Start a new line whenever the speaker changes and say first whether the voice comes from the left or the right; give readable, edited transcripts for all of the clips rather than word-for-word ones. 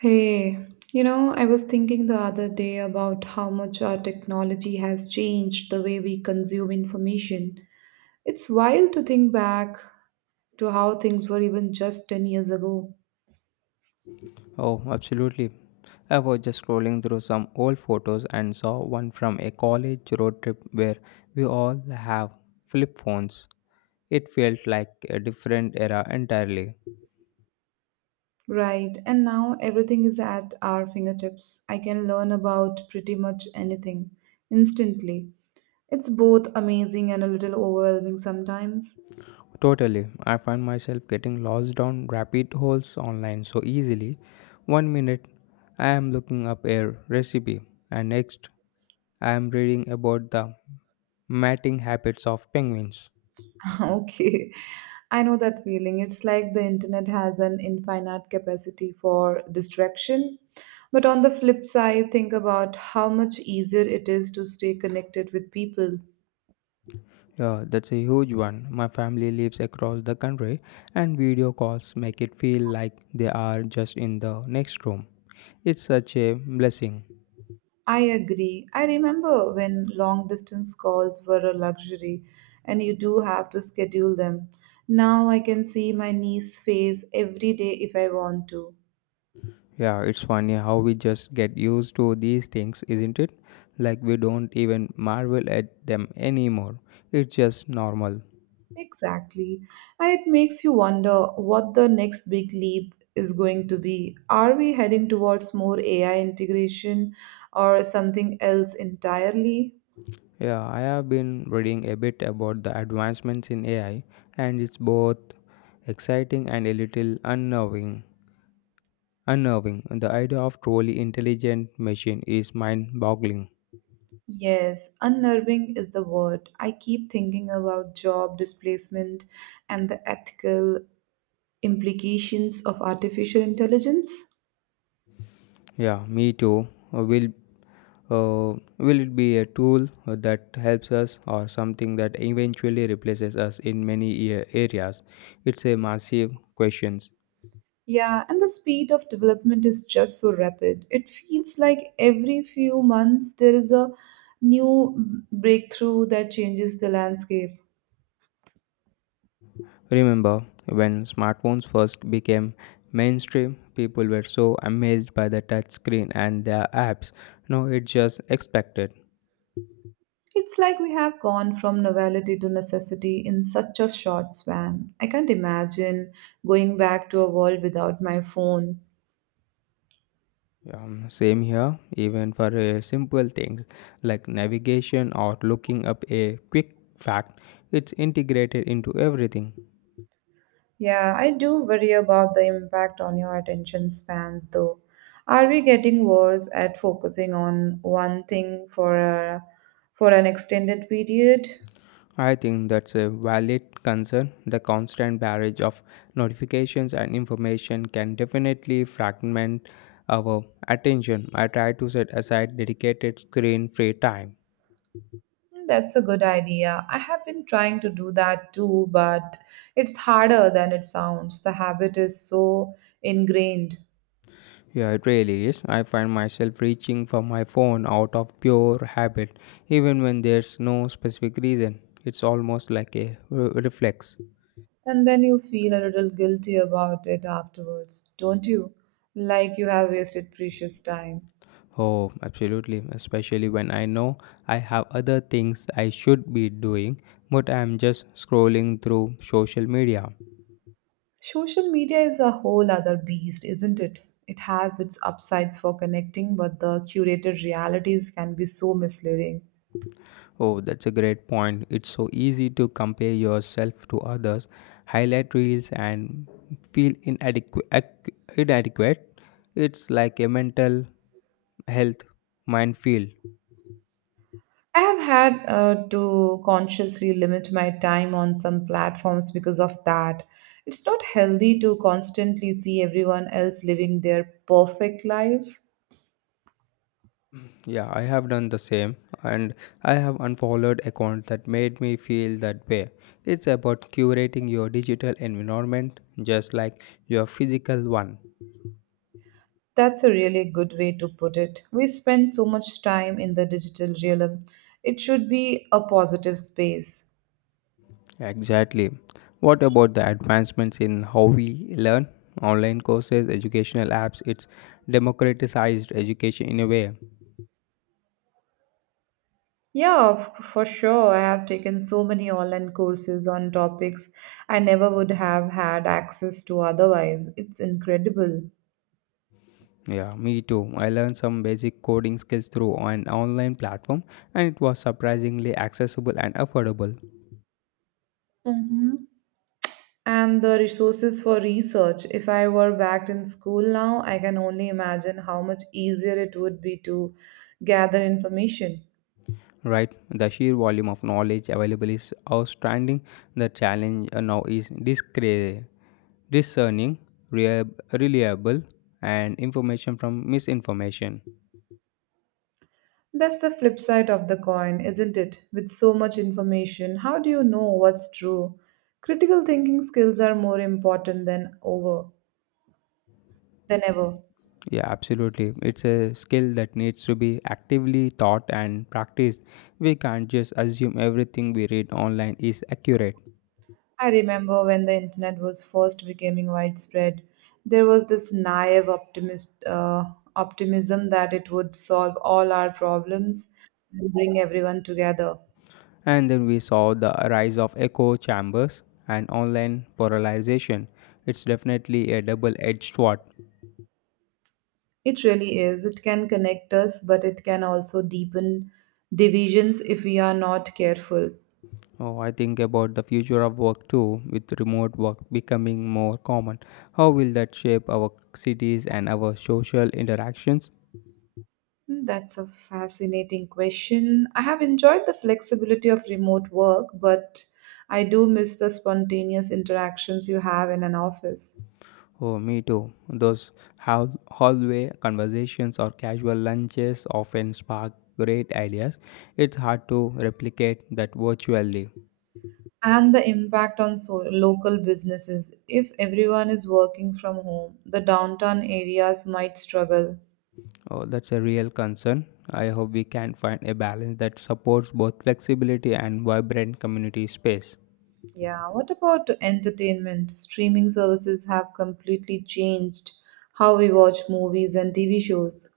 right: Hey, you know, I was thinking the other day about how much our technology has changed the way we consume information. It's wild to think back to how things were even just 10 years ago,
left: Oh, absolutely. I was just scrolling through some old photos and saw one from a college road trip where we all have flip phones. It felt like a different era entirely.
right: right? And now everything is at our fingertips. I can learn about pretty much anything instantly. It's both amazing and a little overwhelming sometimes.
left: Totally. I find myself getting lost down rabbit holes online so easily. One minute I am looking up a recipe, and next I am reading about the mating habits of penguins.
right: Okay, I know that feeling. It's like the internet has an infinite capacity for distraction. But on the flip side, think about how much easier it is to stay connected with people.
left: Yeah, that's a huge one. My family lives across the country, and video calls make it feel like they are just in the next room. It's such a blessing.
right: I agree. I remember when long distance calls were a luxury and you do have to schedule them. Now I can see my niece's face every day if I want to.
left: Yeah, it's funny how we just get used to these things, isn't it? Like we don't even marvel at them anymore. It's just normal.
right: Exactly. And it makes you wonder what the next big leap is going to be. Are we heading towards more AI integration or something else entirely?
left: Yeah, I have been reading a bit about the advancements in AI, and it's both exciting and a little unnerving. Unnerving. The idea of truly intelligent machine is mind-boggling.
right: Yes, unnerving is the word. I keep thinking about job displacement and the ethical implications of artificial intelligence.
left: Yeah, me too. Uh, Will will it be a tool that helps us or something that eventually replaces us in many areas? It's a massive question.
right: Yeah, and the speed of development is just so rapid. It feels like every few months there is a new breakthrough that changes the landscape.
left: Remember when smartphones first became mainstream, people were so amazed by the touch screen and their apps. Now it's just expected.
right: It's like we have gone from novelty to necessity in such a short span. I can't imagine going back to a world without my phone.
left: Yeah, same here. Even for simple things like navigation or looking up a quick fact, it's integrated into everything.
right: Yeah, I do worry about the impact on your attention spans though. Are we getting worse at focusing on one thing for an extended period?
left: I think that's a valid concern. The constant barrage of notifications and information can definitely fragment our attention. I try to set aside dedicated screen free time.
right: Mm, that's a good idea. I have been trying to do that too, but it's harder than it sounds. The habit is so ingrained.
left: Yeah, it really is. I find myself reaching for my phone out of pure habit, even when there's no specific reason. It's almost like a reflex.
right: And then you feel a little guilty about it afterwards, don't you? Like you have wasted precious time.
left: Oh, absolutely. Especially when I know I have other things I should be doing, but I'm just scrolling through social media.
right: Social media is a whole other beast, isn't it? It has its upsides for connecting, but the curated realities can be so misleading.
left: Oh, that's a great point. It's so easy to compare yourself to others, highlight reels, and feel inadequate. It's like a mental health minefield.
right: I have had to consciously limit my time on some platforms because of that. It's not healthy to constantly see everyone else living their perfect lives.
left: Yeah, I have done the same, and I have unfollowed accounts that made me feel that way. It's about curating your digital environment just like your physical one.
right: That's a really good way to put it. We spend so much time in the digital realm. It should be a positive space.
left: Exactly. What about the advancements in how we learn? Online courses, educational apps, it's democratized education in a way.
right: Yeah, for sure. I have taken so many online courses on topics I never would have had access to otherwise. It's incredible.
left: Yeah, me too. I learned some basic coding skills through an online platform, and it was surprisingly accessible and affordable.
right: Mm-hmm. And the resources for research. If I were back in school now, I can only imagine how much easier it would be to gather information.
left: Right, the sheer volume of knowledge available is outstanding. The challenge now is discerning reliable and information from misinformation.
right: That's the flip side of the coin, isn't it? With so much information, how do you know what's true? Critical thinking skills are more important than over than ever.
left: Yeah, absolutely. It's a skill that needs to be actively taught and practiced. We can't just assume everything we read online is accurate.
right: I remember when the internet was first becoming widespread, there was this optimism that it would solve all our problems and bring everyone together.
left: And then we saw the rise of echo chambers and online polarization. It's definitely a double-edged sword.
right: It really is. It can connect us, but it can also deepen divisions if we are not careful.
left: Oh, I think about the future of work too, with remote work becoming more common. How will that shape our cities and our social interactions?
right: Hmm, that's a fascinating question. I have enjoyed the flexibility of remote work, but I do miss the spontaneous interactions you have in an office.
left: Oh, me too. Those hallway conversations or casual lunches often spark great ideas. It's hard to replicate that virtually.
right: And the impact on local businesses. If everyone is working from home, the downtown areas might struggle.
left: Oh, that's a real concern. I hope we can find a balance that supports both flexibility and vibrant community space.
right: Yeah, what about entertainment? Streaming services have completely changed how we watch movies and TV shows.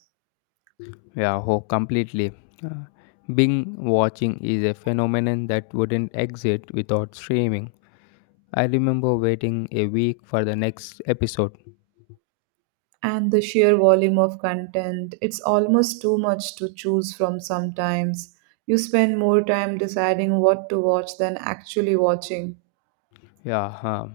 left: Yeah, oh, completely. Uh, Bing watching is a phenomenon that wouldn't exist without streaming. I remember waiting a week for the next episode.
right: And the sheer volume of content, it's almost too much to choose from sometimes. You spend more time deciding what to watch than actually watching.
left: Yeah, huh.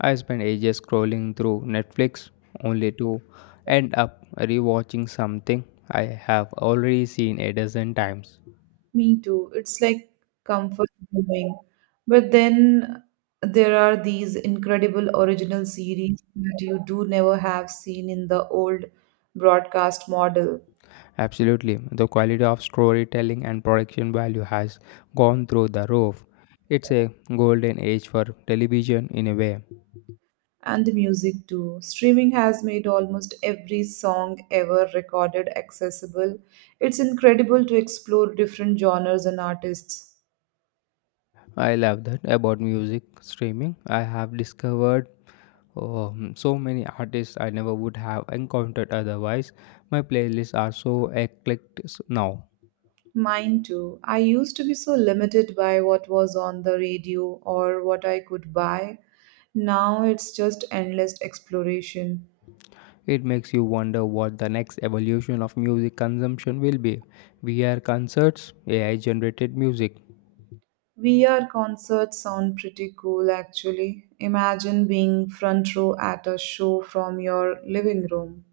left: I spent ages scrolling through Netflix only to end up rewatching something I have already seen a dozen times.
right: Me too. It's like comfort viewing. But then there are these incredible original series that you do never have seen in the old broadcast model.
left: Absolutely, the quality of storytelling and production value has gone through the roof. It's a golden age for television in a way.
right: And the music too. Streaming has made almost every song ever recorded accessible. It's incredible to explore different genres and artists.
left: I love that about music streaming. I have discovered so many artists I never would have encountered otherwise. My playlists are so eclectic now.
right: Mine too. I used to be so limited by what was on the radio or what I could buy. Now it's just endless exploration.
left: It makes you wonder what the next evolution of music consumption will be. VR concerts, AI generated music.
right: VR concerts sound pretty cool actually. Imagine being front row at a show from your living room.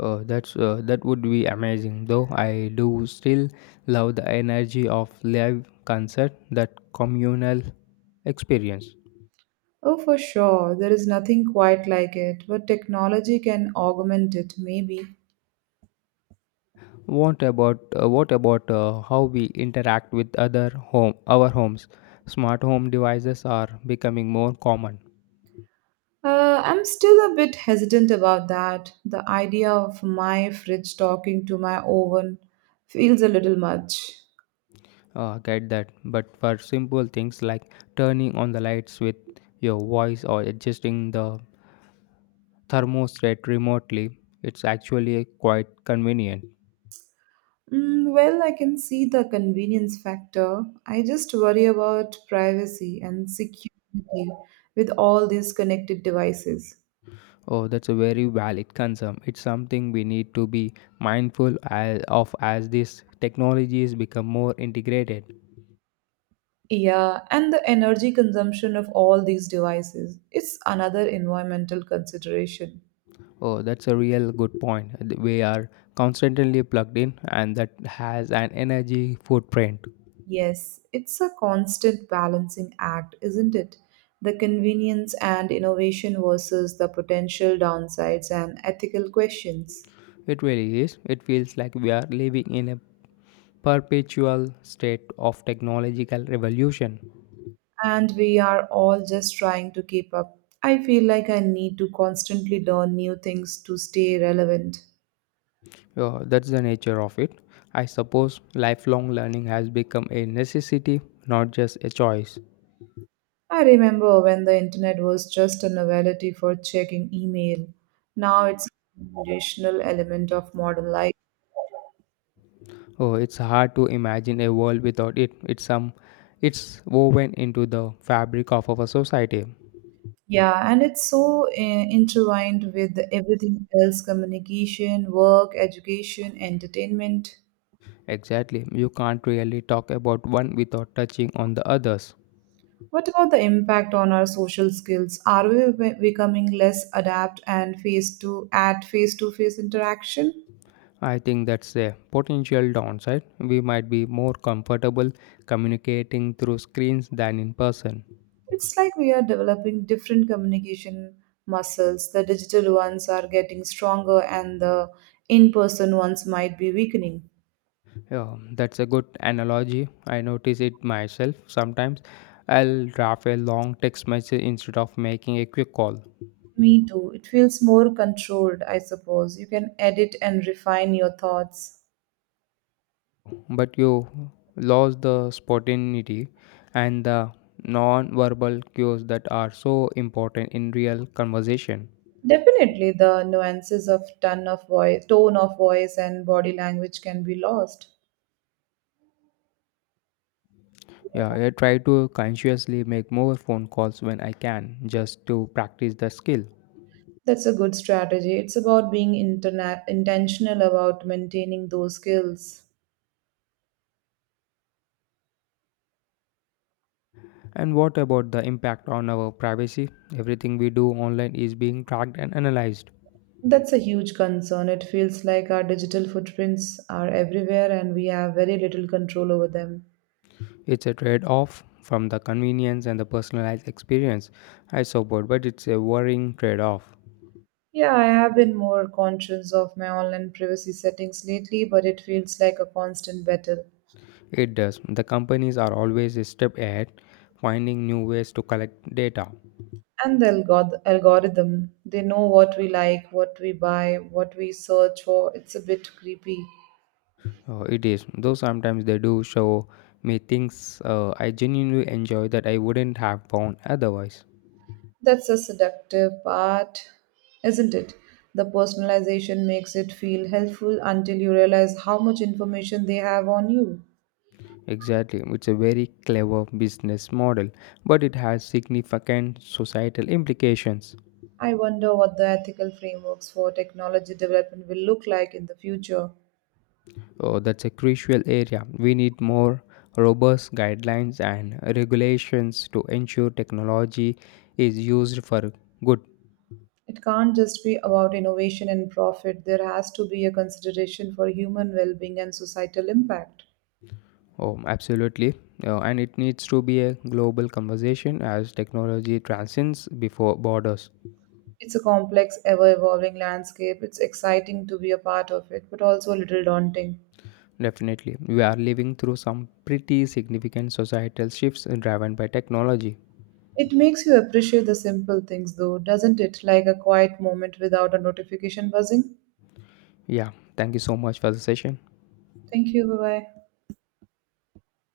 left: That would be amazing though. I do still love the energy of live concert, that communal experience.
right: Oh, for sure, there is nothing quite like it, but technology can augment it, maybe.
left: What about how we interact with other home our homes? Smart home devices are becoming more common.
right: I'm still a bit hesitant about that. The idea of my fridge talking to my oven feels a little much.
left: Get that, but for simple things like turning on the lights with your voice or adjusting the thermostat remotely, it's actually quite convenient.
right: Mm, well, I can see the convenience factor. I just worry about privacy and security with all these connected devices.
left: Oh, that's a very valid concern. It's something we need to be mindful as, of as these technologies become more integrated.
right: Yeah, and the energy consumption of all these devices. It's another environmental consideration.
left: Oh, that's a real good point. We are constantly plugged in, and that has an energy footprint.
right: Yes, it's a constant balancing act, isn't it? The convenience and innovation versus the potential downsides and ethical questions.
left: It really is. It feels like we are living in a perpetual state of technological revolution.
right: And we are all just trying to keep up. I feel like I need to constantly learn new things to stay relevant.
left: Oh, that's the nature of it. I suppose lifelong learning has become a necessity, not just a choice.
right: I remember when the internet was just a novelty for checking email. Now it's a foundational element of modern life.
left: Oh, it's hard to imagine a world without it. It's woven into the fabric of our society.
right: Yeah, and it's so intertwined with everything else, communication, work, education, entertainment.
left: Exactly. You can't really talk about one without touching on the others.
right: What about the impact on our social skills? Are we becoming less adept and face to at face-to-face interaction?
left: I think that's a potential downside. We might be more comfortable communicating through screens than in person.
right: It's like we are developing different communication muscles. The digital ones are getting stronger and the in-person ones might be weakening.
left: Yeah, that's a good analogy. I notice it myself sometimes. I'll draft a long text message instead of making a quick call.
right: Me too. It feels more controlled, I suppose. You can edit and refine your thoughts.
left: But you lose the spontaneity and the non verbal cues that are so important in real conversation.
right: Definitely, the nuances of tone of voice, and body language can be lost.
left: Yeah, I try to consciously make more phone calls when I can just to practice the skill.
right: That's a good strategy. It's about being intentional about maintaining those skills.
left: And what about the impact on our privacy? Everything we do online is being tracked and analyzed.
right: That's a huge concern. It feels like our digital footprints are everywhere and we have very little control over them.
left: It's a trade off from the convenience and the personalized experience. I support, but it's a worrying trade off.
right: Yeah, I have been more conscious of my online privacy settings lately, but it feels like a constant battle.
left: It does. The companies are always a step ahead, finding new ways to collect data.
right: And algorithm, they know what we like, what we buy, what we search for. It's a bit creepy.
left: Oh, it is. Though sometimes they do show me things I genuinely enjoy that I wouldn't have found otherwise.
right: That's a seductive part, isn't it? The personalization makes it feel helpful until you realize how much information they have on you.
left: Exactly. It's a very clever business model, but it has significant societal implications.
right: I wonder what the ethical frameworks for technology development will look like in the future.
left: Oh, that's a crucial area. We need more robust guidelines and regulations to ensure technology is used for good.
right: It can't just be about innovation and profit. There has to be a consideration for human well-being and societal impact.
left: Oh, absolutely. And it needs to be a global conversation as technology transcends before borders.
right: It's a complex, ever evolving landscape. It's exciting to be a part of it, but also a little daunting.
left: Definitely. We are living through some pretty significant societal shifts driven by technology.
right: It makes you appreciate the simple things, though, doesn't it? Like a quiet moment without a notification buzzing.
left: Yeah. Thank you so much for the session.
right: Thank you. Bye bye.